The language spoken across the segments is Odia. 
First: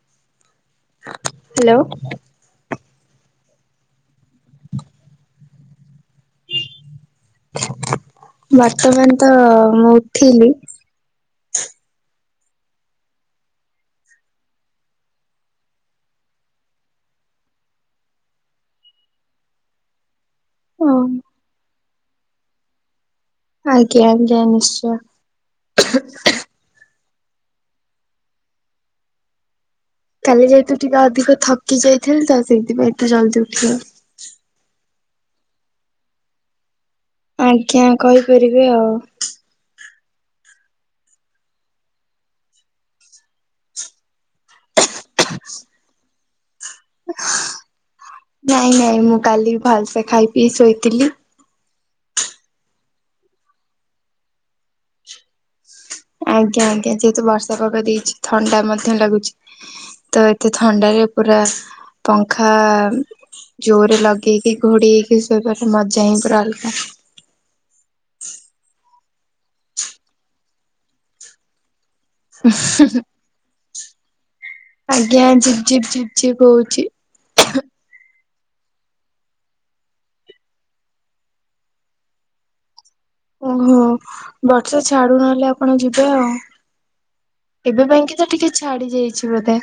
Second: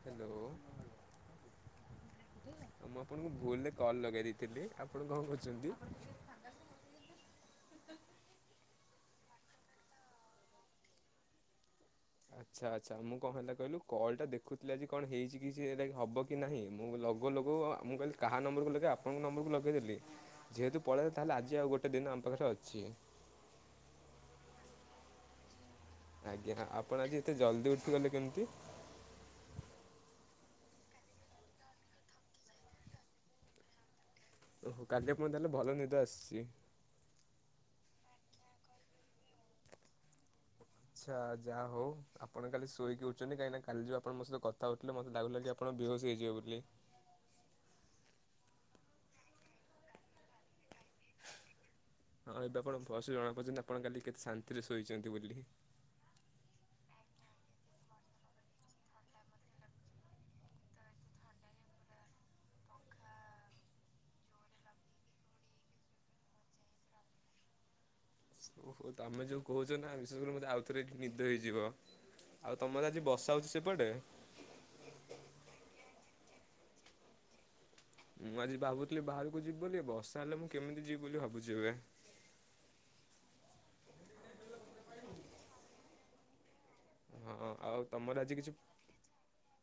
ହ୍ୟାଲୋ। ହ୍ୟାଲୋ ମୁଁ ଆପଣଙ୍କୁ ଭୁଲରେ କଲ ଲଗେଇ ଦେଇଥିଲି, ଆପଣ କଣ କରୁଛନ୍ତି? ବର୍ତ୍ତମାନ ତ ମୁଁ ଉଠିଲି ଆଚ୍ଛା ଆଚ୍ଛା ମୁଁ କଣ ହେଲା କହିଲୁ କଲ୍ଟା ଦେଖୁଥିଲା କି କଣ ହେଇଛି କିଛି ହବ। କି ନାହିଁ ମୁଁ ଲଗଉ ଲଗଉ ମୁଁ କହିଲି କାହା ନମ୍ବରକୁ ଲଗେଇବା ଆପଣଙ୍କ ନମ୍ବରକୁ ଲଗେଇଦେଲି। ଯେହେତୁ ଓ ପଳାଏ ତାହେଲେ ଆଜି ଆଉ ଗୋଟେ ଦିନ ଆମ ପାଖରେ ଅଛି। ଆଜ୍ଞା ଆଜ୍ଞା ନିଶ୍ଚୟ। ଆଜ୍ଞା ଆପଣ ଆଜି ଏତେ ଜଲ୍ଦି ଉଠିଗଲେ କେମିତି? କାଲି ଯେହେତୁ ଟିକେ ଅଧିକ ଥକି ଯାଇଥିଲି ତ ସେଇଥିପାଇଁ ଏତେ ଜଲ୍ଦି ଉଠିଗଲି। ଓହୋ କାଲି ଆପଣଙ୍କୁ ତାହେଲେ ଭଲ ନିଦ ଆସିଛି। ଆଜ୍ଞା କହିପାରିବି ଆଉ ଆଚ୍ଛା ଯାହା ହଉ ଆପଣ କାଲି ଶୋଇକି ଉଠୁଛନ୍ତି କାହିଁକି ନା କାଲି ଯଉ ଆପଣ ମୋ ସହ କଥାହୋଉଥିଲେ ମତେ ଲାଗୁଥିଲାକି ଆ ଆପଣ ବେହୋସ୍ ହେଇଯିବେ ବୋଲି ନାଇଁ ନାଇଁ ମୁଁ କାଲି ଭଲସେ ଖାଇ ପିଇ ଶୋଇଥିଲି। ହଁ ଏବେ ଆପଣ ଭଲସେ ଜଣାପଡ଼ିଛନ୍ତି ଯେ ଆପଣ କାଲି କେତେ ଶାନ୍ତିରେ ଶୋଇଛନ୍ତି ବୋଲି। ଆଜ୍ଞା ଆଜ୍ଞା ଯେହେତୁ ବର୍ଷା ପାଗ ଦେଇଛି ଥଣ୍ଡା ମଧ୍ୟ ଲାଗୁଛି। ତ ଏତେ ଥଣ୍ଡାରେ ପୁରା ପଙ୍ଖା ଜୋରରେ ଲଗେଇକି ଘୋଡେଇ ହେଇକି ଶୋଇବାର ମଜା ହିଁ ପୁରା ଅଲଗା। ଓହୋ ତମେ ଯୋଉ କହୁଛ ନା ବିଶେଷ କରି ମତେ ଆଉଥରେ ଏଠି ନିଦ ହେଇଯିବ। ଆଉ ତମର ଆଜି ବର୍ଷା ହଉଛି ସେପଟେ। ଆଜ୍ଞା ଝିପ୍ ଝିପ୍ ଝିପ ଝିପ୍ ହୋଉଛି। ମୁଁ ଆଜି ଭାବୁଥିଲି ବାହାରକୁ ଯିବି ବୋଲି ବର୍ଷା ହେଲେ ମୁଁ କେମିତି ଯିବି ବୋଲି ଭାବୁଛି ଏବେ। ଓହୋ ବର୍ଷା ଛାଡୁ ନହେଲେ ଆପଣ ଯିବେ ଆଉ ହଁ ଆଉ ଏବେ ତମର ପାଇଁକି ତ ଆଜି କିଛି ଟିକେ ଛାଡି ଯାଇଛି ବୋଧେ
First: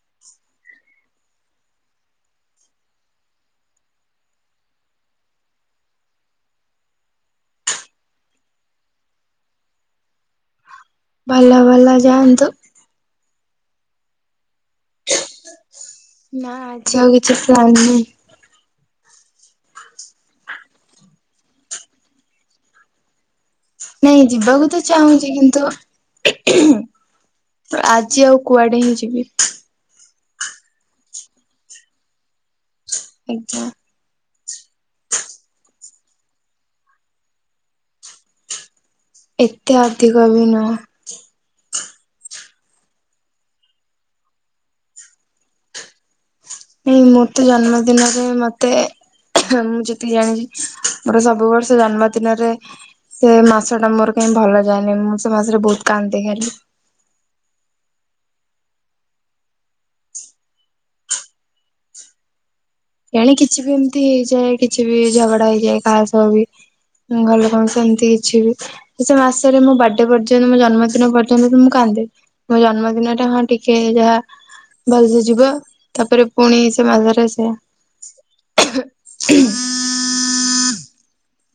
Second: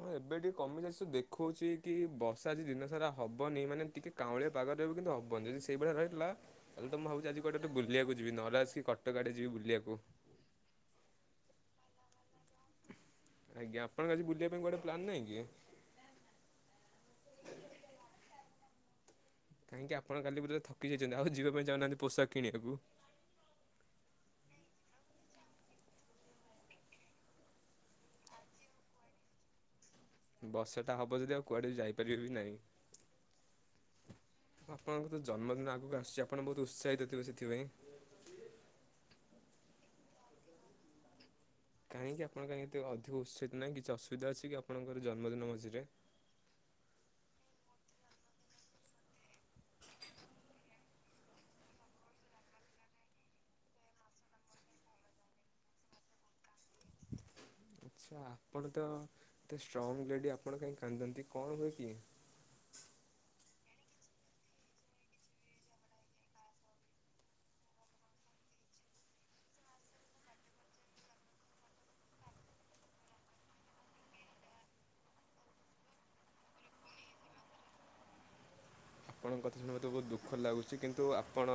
ହଁ ଏବେ ଟିକେ କମି ଯାଇଚି ସୋ ଦେଖଉଛି କି ବର୍ଷା ଆଜି ଦିନ ସାରା ହବନି ମାନେ ଟିକେ। କାଉଁଳିଆ ପାଗରେଏବେ କିନ୍ତୁ ହବନ ଯଦି ସେଇଭଳିଆ ରହିଲଥିଲା। ତାହେଲେ ତ ମୁ ଭାବୁଛି ଆଜି କୁଆଡେ ଗୋଟେ ବୁଲିବାକୁ ଯିଵୀ ନହେଲେ ଆସିକି କଟକ ଆଡେ ଯିବି ବୁଲିବାକୁ। ଭଲ ଭଲ ଯାଆନ୍ତୁ। ଆଜ୍ଞା ଆପଣ ଙ୍କ ଆଜି ବୁଲିବା ପାଇଁ କୁଆଡେ ପ୍ଳାନ୍ ନାହିଁ କି? ନାଁ ଆଜି ଆଉ କିଛି ପ୍ଲାନ ନାହିଁ। କାହିଁକି ଆପଣ କାଲି ବୋଧେ ଥକି ଯାଇଛନ୍ତି ଆଉ ଯିବା ପାଇଁ ଚାହୁନାହାନ୍ତି ପୋଷାକ କିଣିବାକୁ। ନାଇଁ ଯିବାକୁ ତ ଚାହୁଁଛି କିନ୍ତୁ [unintelligible] ଆଜି ଆଉ କୁଆଡେ ହିଁ ଯିବି। ବର୍ଷାଟା ହବ ଯଦି ଆଉ କୁଆଡେ ବି ଯାଇପାରିବେ ବି ନାହିଁ। ଆଜ୍ଞା। ଆପଣଙ୍କ ତ ଜନ୍ମଦିନ ଆଗକୁ ଆସୁଚି ଆପଣ ବହୁତ ଉତ୍ସାହିତ ଥିବେ ସେଥିପାଇଁ ଏତେ ଅଧିକ ବି ନୁହଁ। କାହିଁକି ଆପଣ କାଇଁ ଏତେ ଅଧିକ ଉତ୍ସାହିତ ନାହିଁ କିଛି ଅସୁବିଧା ଅଛି ଆପଣଙ୍କର ଜନ୍ମଦିନ ମଝିରେ ଏ ମୋ ତେ ଜନ୍ମଦିନରେ ମତେ। ମୁଁ ଯେତିକି ଜାଣିଚି ମୋର ସବୁ ବର୍ଷ ଜନ୍ମଦିନରେ ସେ ମାସ ଟା ମୋର କାହିଁ ଭଲ ଯାଏନି ମୁଁ ସେ ମାସରେ ବହୁତ କାନ୍ଦେ ଖାଲି। ଆଚ୍ଛା ଆପଣ ତ ଏତେ ଷ୍ଟ୍ରଙ୍ଗ୍ ଲେଡ଼ି ଆପଣ କାହିଁ କାନ୍ଦନ୍ତି କଣ ହୁଏ କି? ଏଣେ କିଛି ବି ଏମିତି ହେଇଯାଏ କିଛି ବି ଝଗଡା ହେଇଯାଏ କାହା ସହ ବି ଘରଲୋକ ଙ୍କ ସହ ଏମିତି କିଛି ବି। ସେ ମାସରେ ମୋ ବାର୍ଥଡେ ପର୍ଯ୍ୟନ୍ତ ମୋ ଜନ୍ମଦିନ ପର୍ଯ୍ୟନ୍ତ ବି ମୁଁ କାନ୍ଦେ। ମୋ ଜନ୍ମଦିନଟା ହଁ ଟିକେ ଯାହା ଭଲସେ ଯିବ ତାପରେ ପୁଣି ସେ ମାଝରେ ଆସ ସେ ଆପଣଙ୍କ କଥା ଶୁଣି ମତେ ବହୁ ଦୁ ଖ ଲାଗୁଛି କିନ୍ତୁ ଆପଣ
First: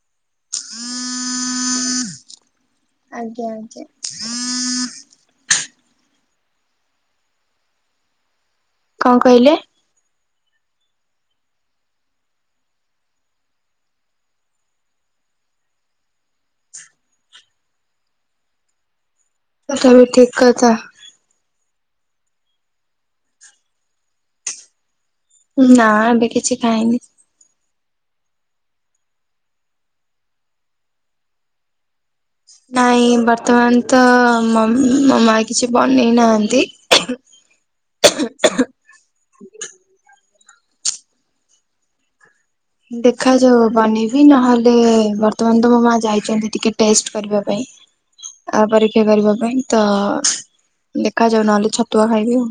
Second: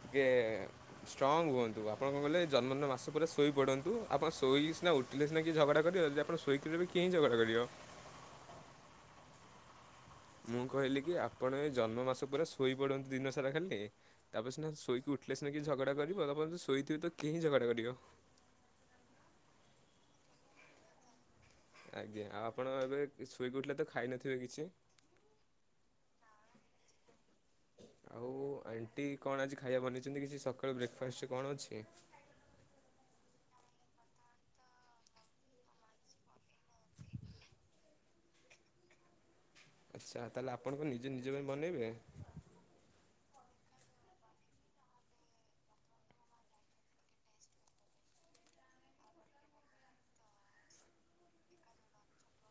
ଟିକେ ଷ୍ଟ୍ରଙ୍ଗ୍ ହୁଅନ୍ତୁ ଆପଣ କ କଲେ ଜନ୍ମ ଦିନ ବା [unintelligible] ପରେ ଆଜ୍ଞା ଶୋଇ ଆଜ୍ଞା। ପଡ଼ନ୍ତୁ ଶୋଇ ପଡନ୍ତୁ ଆପଣ ଶୋଇ ସିନା ଉଠିଲେ ସିନା କିଏ ଝଗଡ଼ା କରିବ ଯଦି ଆପଣ ଶୋଇକି ରହିବେ କିଏ ହିଁ ଝଗଡ଼ା କରିବ। କଣ କହିଲେ। ମୁଁ କହିଲି କି ଆପଣ ଏ ଜନ୍ମ ମାସ ପୁରା ଶୋଇପଡ଼ନ୍ତୁ ଦିନ ସାରା ଖାଲି ତାପରେ ସିନା ଶୋଇକୁ ଉଠିଲେ ସିନା କି ଝଗଡ଼ା କରିବ ତାପରେ ଶୋଇଥିବେ ତ କେହିଁ ଝଗଡ଼ା କରିବ। ତ ତଥାପି ଠିକ୍ କଥା। ଆଜ୍ଞା ଆଉ ଆପଣ ଏବେ ଶୋଇକି ଉଠିଲେ ତ ଖାଇନଥିବେ କିଛି। ନାଁ ଏବେ କିଛି ଖାଇନି। ଆଉ ଆଣ୍ଟି କଣ ଆଜି ଖାଇବା ବନେଇଛନ୍ତି କିଛି ସକାଳୁ ବ୍ରେକ ଫାଷ୍ଟରେ କଣ ଅଛି? ନାଇଁ ବର୍ତ୍ତମାନ ତ ମମ୍ ମୋ ମା କିଛି ବନେଇ ନାହାନ୍ତି। [unintelligible] ଆଚ୍ଛା ତାହେଲେ ଆପଣଙ୍କ କଣ ନିଜେ ନିଜ ପାଇଁ ବନେଇବେ। ଦେଖାଯାଉ ବନେଇବି ନହେଲେ ବର୍ତ୍ତମାନ ତ ମୋ ମା ଯାଇଛନ୍ତି ଟିକେ ଟେଷ୍ଟ କରିବା ପାଇଁ। ଆ ପରେ କିଏ କରିବ ପାଇଁ ତ ଦେଖାଯାଉ ନହେଲେ ଛତୁଆ ଖାଇବି ଆଉ।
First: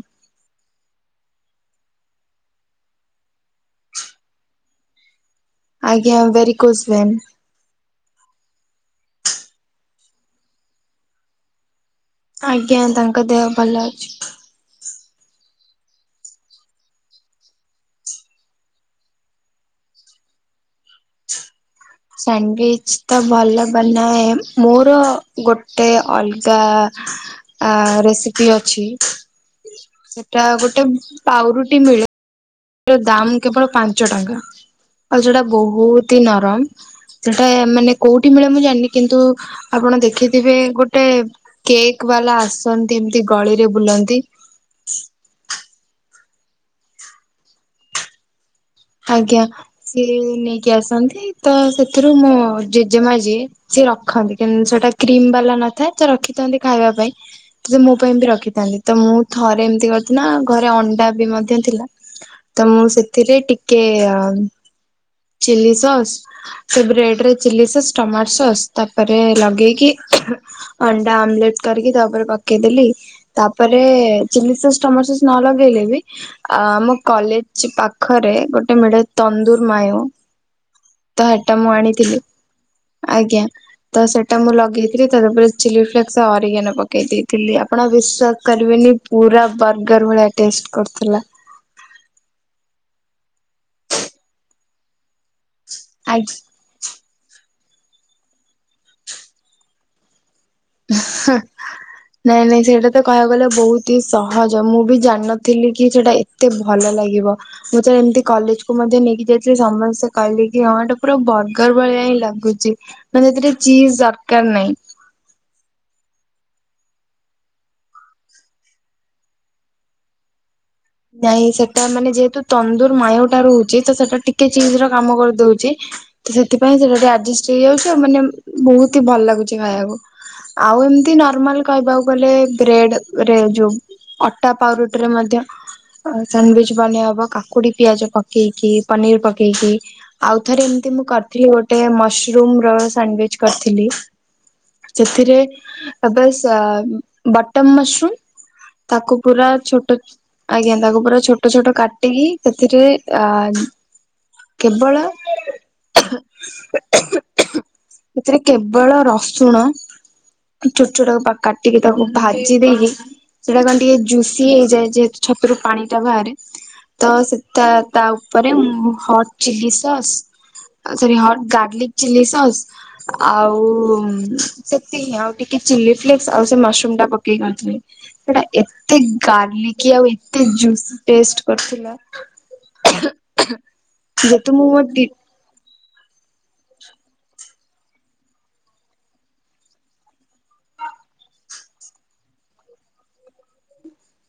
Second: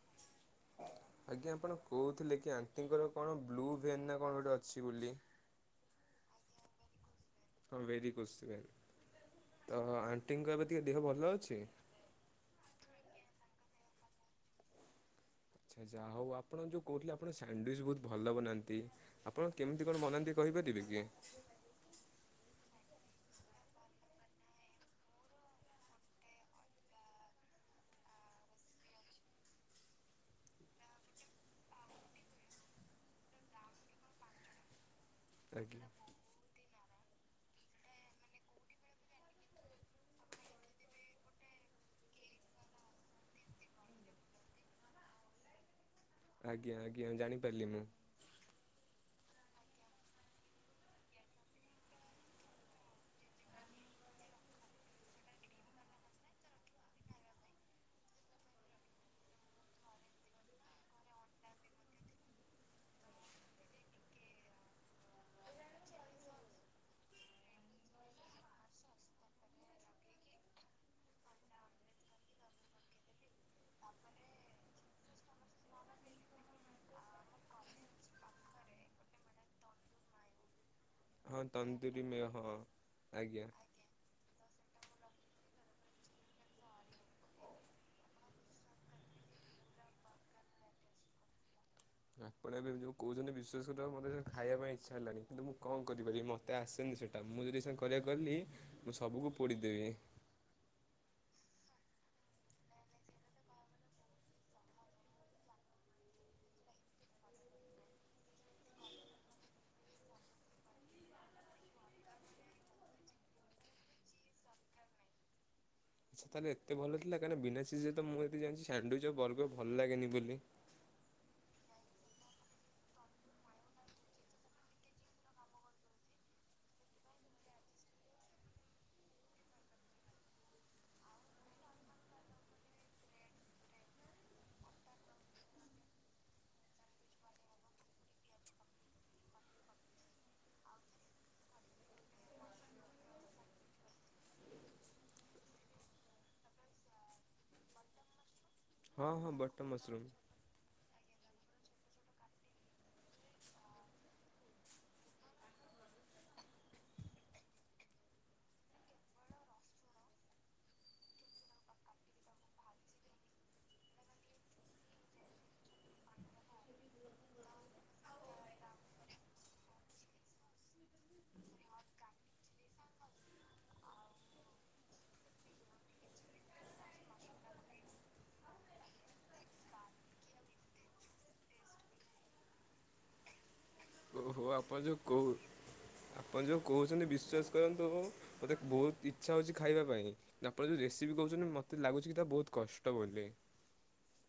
ଆଜ୍ଞା ଆପଣ କହୁଥିଲେ କି ଆଣ୍ଟିଙ୍କର କଣ ବ୍ଲୁ ଭେନ୍ ନାଁ କଣ ଗୋଟେ ଅଛି ବୋଲି। [inaudible] ଆଜ୍ଞା ଭେରି କୋସଁ ଭେନ୍। ହଁ ଭେରି କୋସ୍ ଭେନ ତ ଆଣ୍ଟିଙ୍କ ଏବେ ଟିକେ ଦେହ ଭଲ ଅଛି। ଆଜ୍ଞା ତାଙ୍କ ଦେହ ଭଲ ଅଛି। ଆଚ୍ଛା ଆଚ୍ଛା ଆଉ ଆପଣ ଯୋଉଁ କହୁଥିଲେ ଆପଣ ସାଣ୍ଡୁୱେଜ ବହୁତ ଭଲ ବନାନ୍ତି। ଆପଣ କେମିତି କଣ ବନାନ୍ତି କହିପାରିବେ କି? ସାଣ୍ଡୁ୍ୱେଜ ତ ଭଲ ବନାଏ ମୋର ଗୋଟେ ଅଲଗା ଆ ରେସିପି ଅଛି ସେଟା ଗୋଟେ ପାଉଁରୁଟି ମିଳେ। ର ଦାମ କେବଳ ପାଞ୍ଚ ଟଙ୍କା ଆଉ ଯଉଁଟା ଆଜ୍ଞା ବହୁତୀ ନରମ। ସେଟା ମାନେ କୋଉଁଠି ମିଳେ ମୁଁ ଜାଣିନି କିନ୍ତୁ ଆପଣ ଦେଖିଥିବେ ଗୋଟେ କେକ୍ ବାଲା ଆସନ୍ତି ଏମିତି ଗଳିରେ ବୁଲନ୍ତି। ଆଜ୍ଞା ଆଜ୍ଞା ଜାଣିପାରିଲି ମୁଁ। ଆଜ୍ଞା ସିଏ ନେଇକି ଆସନ୍ତି ତ ସେଥିରୁ ମୋ ଜେଜେମା ଯିଏ। ସିଏ ରଖନ୍ତି କିନ୍ତୁ ସେଟା କ୍ରିମ୍ ବାଲା ନଥାଏ ତ ରଖିଥାନ୍ତି ଖାଇବା ପାଇଁ। ସେ ମୋ ପାଇଁ ବି ରଖିଥାନ୍ତି ତ ମୁଁ ଥରେ ଏମିତି କରିିକିନା ଘରେ ଅଣ୍ଡା ବି ମଧ୍ୟ ଥିଲା। ତ ମୁଁ ସେଥିରେ ଟିକେ ଚିଲ୍ଲି ସକ୍ସ। ସେ ବ୍ରେଡ ରେ ଚିଲ୍ଲି ସକ୍ସ ଟମାଟୋ ସକ୍ସ ତାଉପରେ ଲଗେଇକି ଅଣ୍ଡା ଆମ୍ବେଲଟ କରିକି ତାଉପରେ ପକେଇଦେଲି। ତାଉପରେ ଚିଲ୍ଳି ସକ୍ସ ଟମାଟୋ ସକ୍ସ ନ ଲଗେଇଲେ ବି ଆଉ ଆମ କଲେଜ ପାଖରେ ଗୋଟେ ମିଳେ ତନ୍ଦୁର ମାୟୋ ତ ହଁ ହେଟା ମୁଁ ତନ୍ଦୁରୀ ମେ ଆଣିଥିଲି ହଁ। ଆଜ୍ଞା। ତ ସେଇଟା ମୁଁ ଲଗେଇଥିଲି ତାଉପରେ ଚିଲ୍ଳି ଫ୍ଲେକ୍ସ ଅରିିଗାନୋ ପକେଇ ଦେଇଥିଲି ଆପଣ ବିଶ୍ଵାସ କରିବେନି ପୁରା ବର୍ଗର ଭଳିଆ ଟେଷ୍ଟ କରୁଥୁଲା। ଆପଣ ଏବେ ଯୋଉଁ କହୁଛନ୍ତି ବିଶ୍ୱାସ ଟାକୁ ମୋତେ ଯାଇଁ ଖାଇବା ପାଇଁ ଇଚ୍ଛା ହେଲାଣି କିନ୍ତୁ ମୁଁ କଣ କରିପାରିବି ଆଜ୍ଞା। ମୋତେ ଆସେନି ସେଟା ମୁଁ ଯଦି ଏଇକ୍ଷିଣା କରିବାକୁ ଗଲି ମୁଁ ସବୁକୁ ପୋଡିଦେବି। ସଁହାଁ। ନାଇଁ ନାଇଁ ସେଇଟା ତ କହିବାକୁ ଗଲେ ବହୁତି ସହଜ ମୁଁ ବି ଜାଣିନଥିଲି କି ସେଇଟା ଏତେ ଏତେ ଭଲ ଲାଗିବ। ମୁଁ ଯେ ଏମିତି କଲେଜ କୁ ମଧ୍ୟ ନେଇକି ଯାଇଥିଲି ସମସ୍ତେ କହିଲେ କି ହଁ ଏଟା ପୁରା ବର୍ଗର ଭଳିଆ ହିଁ ଲାଗୁଚି। ମାନେ ସେଥିରେ ଚୀଜ ଦରକାର ନାଇଁ। ଆଚ୍ଛା ତାହେଲେ ଏତେ ଭଲ ଥିଲା କାହିଁକି ନାଁ ବିନା ଚୀଜରେ ତ ମୁଁ ଏତିକି ଜାଣିଛି ସାଣ୍ଡୁୱେଜ ର ବର୍ଗର ଭଲ ଲାଗେନି ବୋଲି। ନାଇଁ ସେଟା ମାନେ ଯେହେତୁ ତନ୍ଦୁର ମାୟୋ ଟା ରହୁଛି ତ ସେଟା ଟିକେ ଚୀଜ ର କାମ କରିଦଉଛି। ତ ସେଥିପାଇଁ ସେଟା ଟିକେ ଆଜେଷ୍ଟ ହେଇଯାଉଛି ଆଉ ମାନେ ବହୁତ ହିଁ ଭଲ ଲାଗୁଛି ଖାଇବାକୁ। ଆଉ ଏମିତି ନର୍ମାଲ କହିବାକୁ ଗଲେ ବ୍ରେଡ ରେ ଯୋଉଁ। ଅଟା ପାଉଁରୁଟିରେ ମଧ୍ୟ। ଆଉ ସାଣ୍ଡୁୱେଜ ବନେଇ ହବ କାକୁଡି ପିଆଜ ପକେଇକି ପନିର ପକେଇକି। ଆଉଥରେ ଏମିତି ମୁଁ କରିଥିଲି ଗୋଟେ ମସରୁମ ର ସାଣ୍ଡୱିଚ କରିଥିଲି ସେଥିରେ ବସ୍ ବଟର ମସରୁମ ହଁ ତାକୁ ହଁ ପୁରା ବଟର୍ ଛୋଟ ମସରୁମ୍ ଆଜ୍ଞା ତାକୁ ପୁରା ଛୋଟ ଛୋଟ କାଟିକି ସେଥିରେ ଅ କେବଳ ଏଥିରେ କେବଳ ରସୁଣ ଛୋଟ ଛୋଟାକୁ କାଟିକି ତାକୁ ଭାଜି ଦେଇକି ସେଇଟା କଣ ଟିକେ ଜୁସି ହେଇଯାଏ ଯେହେତୁ ଛତୁରୁ ପାଣି ଟା ବାହାରେ ତ ସେ ତା ଉପରେ ମୁଁ ହଟ୍ ଚିଲି ସସ୍ ଆଉ ସେଥିରେ ହଟ ଗାର୍ଲିକ ଚିଲ୍ଲି ସସ୍ ଆଉ ସେତିକି ଆଉ ଟିକେ ଚିଲି ଫ୍ଲେଶ୍ ଆଉ ସେ ମାସରୁମ ଟା ପକେଇ କରିଥିଲି ସେଇଟା ଏତେ ଗାର୍ଲିକି ଆଉ ଏ ଏତେ ଜୁସ୍ ଟେଷ୍ଟ କରିଥିଲା ହଉ ଯେହେତୁ ମୁଁ ଆପଣ ମୋ ଯେଉଁ ଦି କହୁ ଆପଣ ଯେଉଁ କହୁଛନ୍ତି ବିଶ୍ୱାସ କରନ୍ତୁଉ ମୋତେ ବହୁତ ଇଚ୍ଛା ହଉଛି ଖାଇବା ପାଇଁ ତାପରେ ଯେଉଁ ରେସିପି କହୁଛନ୍ତି ମୋତେ ଲାଗୁଛି କି ତା ବହୁତ କଷ୍ଟ ବୋଲି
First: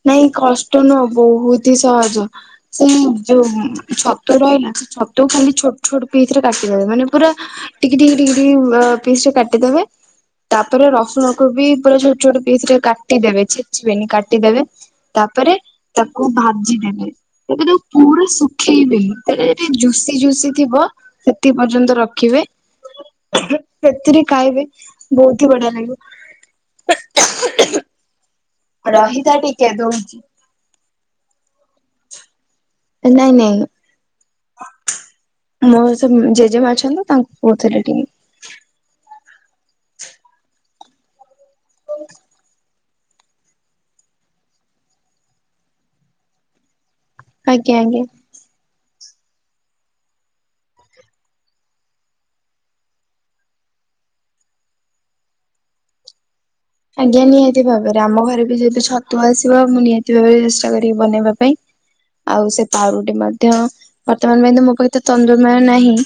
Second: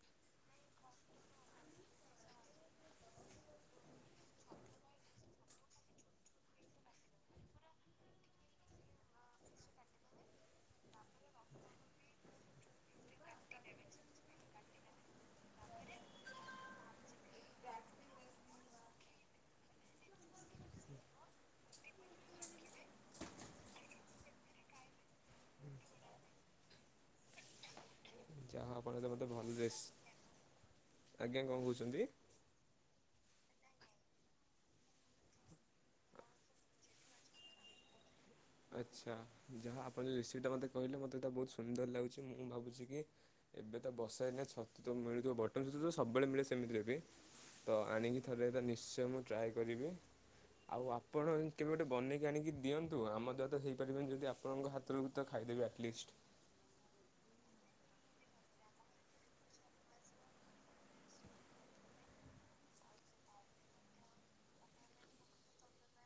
ନାଇଁ କଷ୍ଟ ନୁହଁ ବହୁତ ହି ସହଜ ସେଇ ଯୋଉ ଛତୁ ରହିଲା ସେ ଛତୁ କୁ ଖାଲି ଛୋଟ ଛୋଟ ପିସ ରେ କାଟିଦେବେ ମାନେ ପୁରା ଟିକେ ଟିକେ ଟିକେ ଟିକେ ପିସ୍ ରେ କାଟିଦେବେ ତାପରେ ରସୁଣ କୁ ବି ପୁରା ଛୋଟ ଛୋଟ ପିସ୍ ରେେ କାଟିଦେବେ ଛେଚିବେନି କାଟିଦେବେ ତାପରେ ତାକୁ ଭାଜି ଦେବେ ଏବେ ତ ପୁରା ଶୁଖେଇବି ତା ଟିକେ ଜୁସି ଯୁସି ଥିବ ସେତିକି ପର୍ଯ୍ୟନ୍ତ ରଖିବେ ସେଥିରେ ଖାଇବେ ବହୁତ ହି ବଢିଆ ଲାଗିବ [inaudible] ହଁ ଆପଣ ତ ଏକ ରହିଥା ଭଲ ଟିକେ ଡ୍ରେସ, ଦଉଛି। ଆଜ୍ଞା କଣ କହୁଛନ୍ତି। ନାଇଁ ନାଇଁ ମୋ ସେ ଜେଜେମା ଅଛନ୍ତି ତାଙ୍କୁ କହୁଥିଲି ଟିକେ ଆଚ୍ଛା ଯାହା ଆପଣ ରେସିପି ଟା ମୋତେ କହିଲେ ମୋତେ ଏଇଟା ବହୁତ ସୁନ୍ଦର ଲାଗୁଛି ମୁଁ ଭାବୁଛି କି ଏବେ ତ ବର୍ଷାଦିନେ ଛତୁ ତ ମିଳୁଥିବ ବଟନ୍ ଛୁତୁଥିବ ସବୁବେଳେ ମିଳେ ସେମିତିରେ ବି ଆଜ୍ଞା ତ ଆଜ୍ଞା। ଆଣିକି ଥରେ ଏଟା ନିଶ୍ଚୟ ମୁଁ ଟ୍ରାଏ କରିବି ଆଉ ଆପଣ କେବେ ଗୋଟେ ବନେଇକି ଆଣିକି ଦିଅନ୍ତୁ ଆମର ତ ହେଇପାରିବନି ଯଦି ଆପଣଙ୍କ ହାତରୁ ତ ଖାଇଦେବେ ଆଟ୍ଲିଷ୍ଟ ଆଜ୍ଞା ନିହାତି ଭାବରେ ଆମ ଘରେ ବି ଯେହେତୁ ଛତୁ ଆସିବ ମୁଁ ନିହାତି ଭାବରେ ଚେଷ୍ଟା କରିବି ବନେଇବା ପାଇଁ ଆଉ ସେ ପାଉରୁଟି ମଧ୍ୟ ବର୍ତ୍ତମାନ ପାଇଁ ତ ମୋ ପାଖରେ ତ ତନ୍ଦୁରମୟ ନାହିଁ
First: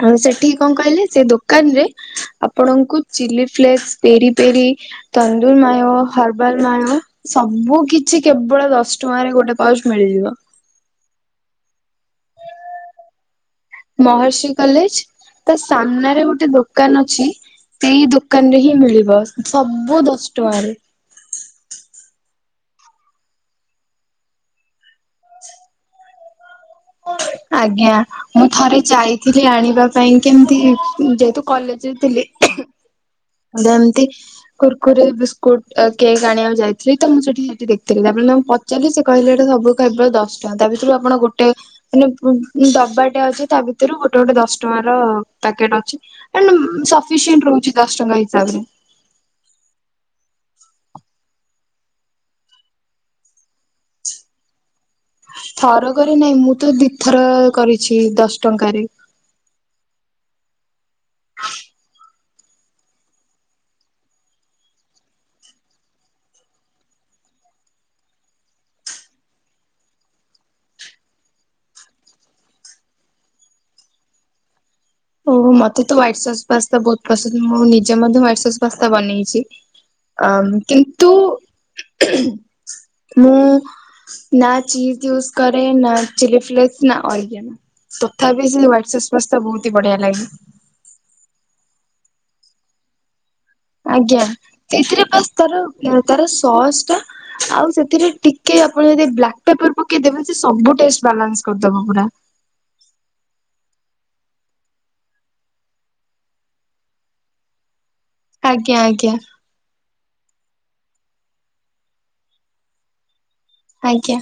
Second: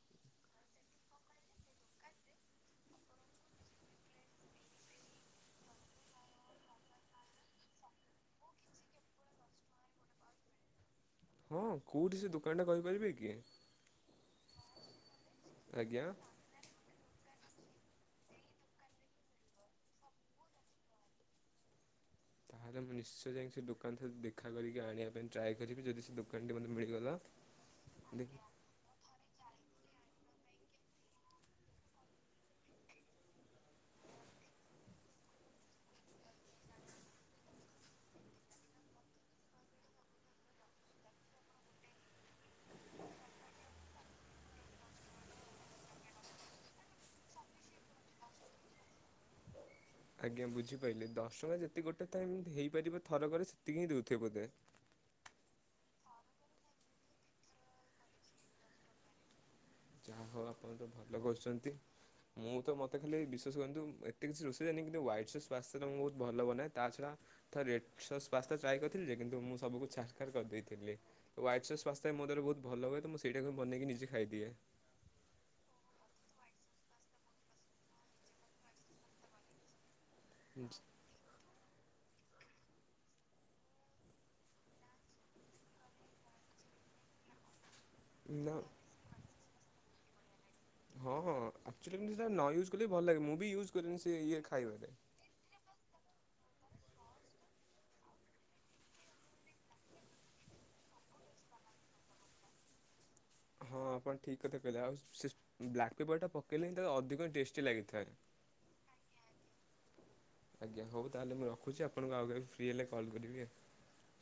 ଆଉ ସେଠିକି କଣ କହିଲେ ସେ ଦୋକାନ ରେ ଆପଣଙ୍କୁ chilli flakes peri peri tandoor ମଧ୍ୟଉ ହର୍ବଲ ମାଉ ସବୁ କିଛି କେବଳ ଦଶ ଟଙ୍କାରେ ଗୋଟେ ପାଉଚ ମିଳିଯିବ ହଁ କୋଉଠି ସେ ଦୋକାନଟା କହିପାରିବେ କି ମହର୍ଷି କଲେଜ ତା ଆଜ୍ଞା ସାମ୍ନାରେ ଗୋଟେ ଦୋକ ଦୋକାନ ଅଛି ସେଇ ଦୋକାନ ରେ ହିଁ ମିଳିବ ସବୁ ଦଶ ଟଙ୍କାରେ ତାହେଲେ ମୁଁ ନିଶ୍ଚୟ ଯାଇକ ସେ ଦୋକାନ ଦେଖା କରିକି ଆଣିବା ପାଇଁ ଟ୍ରାଏ କରିବି ଯଦି ସେ ଦୋକାନ ଟି ମୋତେ ମିଳିଗିବ ଆଜ୍ଞା ମୁଁ ଥରେ ଯାଇ ଥିଲି ଆଣିବା ପାଇଁ କେମିତି ଯେହେତୁ କଲେଜରେ ଥିଲି। ଯେମିତି କୁର୍କୁରି, ବିସ୍କୁଟ, କେକ୍ ଆଣିବାକୁ ଯାଇଥିଲି ତ ମୁଁ ସେଠି ସେଠି ଦେଥିଲି ତାପ ଚାଲ ସେ କହିଲେ ଏଟା ସବୁ ଖାଇବ ଦଶ ଟଙ୍କା ତା ଭିତରୁ ଆପଣ ଗୋଟେ ମାନେ ଦବାଟେ ଅଛି ତା ଭିତରୁ ଗୋଟେ ଗୋଟେ ଦଶ ଟଙ୍କା ର ପ୍ୟାକେଟ ଅଛି। ସଫିସିଏଣ୍ଟ ରହୁଛି ଦଶ ଟଙ୍କା ହିସାବରେ। ଆଜ୍ଞା ବୁଝିପାରିଲେ ଦଶ ଟଙ୍କା ଯେତେ ଗୋଟେ ତ ଏମତି ହେଇପାରିବ ଥରକରେ ସେତିକି ହିଁ ଦେଉଥିବ ବୋଧେ। ଥର କରି ନାହିଁ ମୁଁ ତ ଦିଥର କରିଛି ଦଶ ଟଙ୍କାରେ। ଯା ହଉ ଆପଣ ତ ଭଲ କରୁଛନ୍ତି। ମୁଁ ତ ମୋତେ ଖାଲି ବିଶ୍ୱାସ କରନ୍ତୁ ଏତେ କିଛି ରୋଷେଇରେନି କିନ୍ତୁ ହ୍ୱାଇଟ୍ ସସ୍ ପାସ୍ତା ରେ ମୁଁ ବହୁତ ଭଲ ବନାଏ ତା ଛଡ଼ା ତ ରେଡ୍ ସସ୍ ପାସ୍ତା ଟ୍ରାଏ କରିଥିଲି ଯେ କିନ୍ତୁ ମୁଁ ସବୁକୁ ଛାର ଖାର କରିଦେଇଥିଲି। ଓ ୱାଇଟ ସସ୍ ପାସ୍ତା ମୋ ଦ୍ବାରା ବହୁତ ଭଲ ହୁଏ ମୁଁ ସେଇଟାକୁ ବନେଇି ନିଜେ ଖାଇଦିଏ। ଓୋ ମତେ ତ ୱାଇଟ ସସ୍ ପାସ୍ତା ବହୁତ ପସନ୍ଦ ମୁଁ ନିଜେ ମଧ୍ୟ ୱାଇଟ ସସ୍ ପାସ୍ତା ବନେଇଛି। ଆ କିନ୍ତୁ ମୁଁ ନା ଚିଜ ୟୁଜ କରେ ନା ଚିଲି ଫ୍ଲେକ୍ସ। ନା ଅଜ୍ଞାନ ତଥାପି ନା ସେ ହାଇଟସ୍ସ୍ ବହୁତ ହି ବଢିଆ ଲାଗେ। ହଁ ହଁଚ ନ ୟୁଜ୍ କଲେ ବି ଭଲ ଲାଗେ ମୁଁ ବି ୟୁଜ୍ କନି ସେ ଆଜ୍ଞା। ଇଏ ଖାଇବାରେ। ସେଇଥିରେ ବାସ୍ ତାର ତାର ସସ୍ ଟା ଆଉ ସେଥିରେ ଟିକେ ଆପଣ ଯଦି ବ୍ଲାକ୍ ପେପର ପକେଇଦବେ ସେ ସବୁ ଟେଷ୍ଟ ବାଲାନ୍ସ କରିଦବ ପୁରା। ହଁ ଆପଣ ଠିକ୍ କଥା କହିଲେ ଆଉ ସେ ବ୍ଲାକ୍ ବି ପେପର ଟା ପକେଇଲେ ହିଁ ତାକୁ ଅଧିକ ଟେଷ୍ଟ ଲାଗିଥାଏ। ଆଜ୍ଞା ଆଜ୍ଞା। ଆଜ୍ଞା ହଉ ତାହେଲେ ମୁଁ ରଖୁଛି ଆପଣଙ୍କୁ ଆଉ କୋକୁ ଫ୍ରି ହେଲେ କଲ୍ କରିବି ଆଉ। ଆଜ୍ଞା।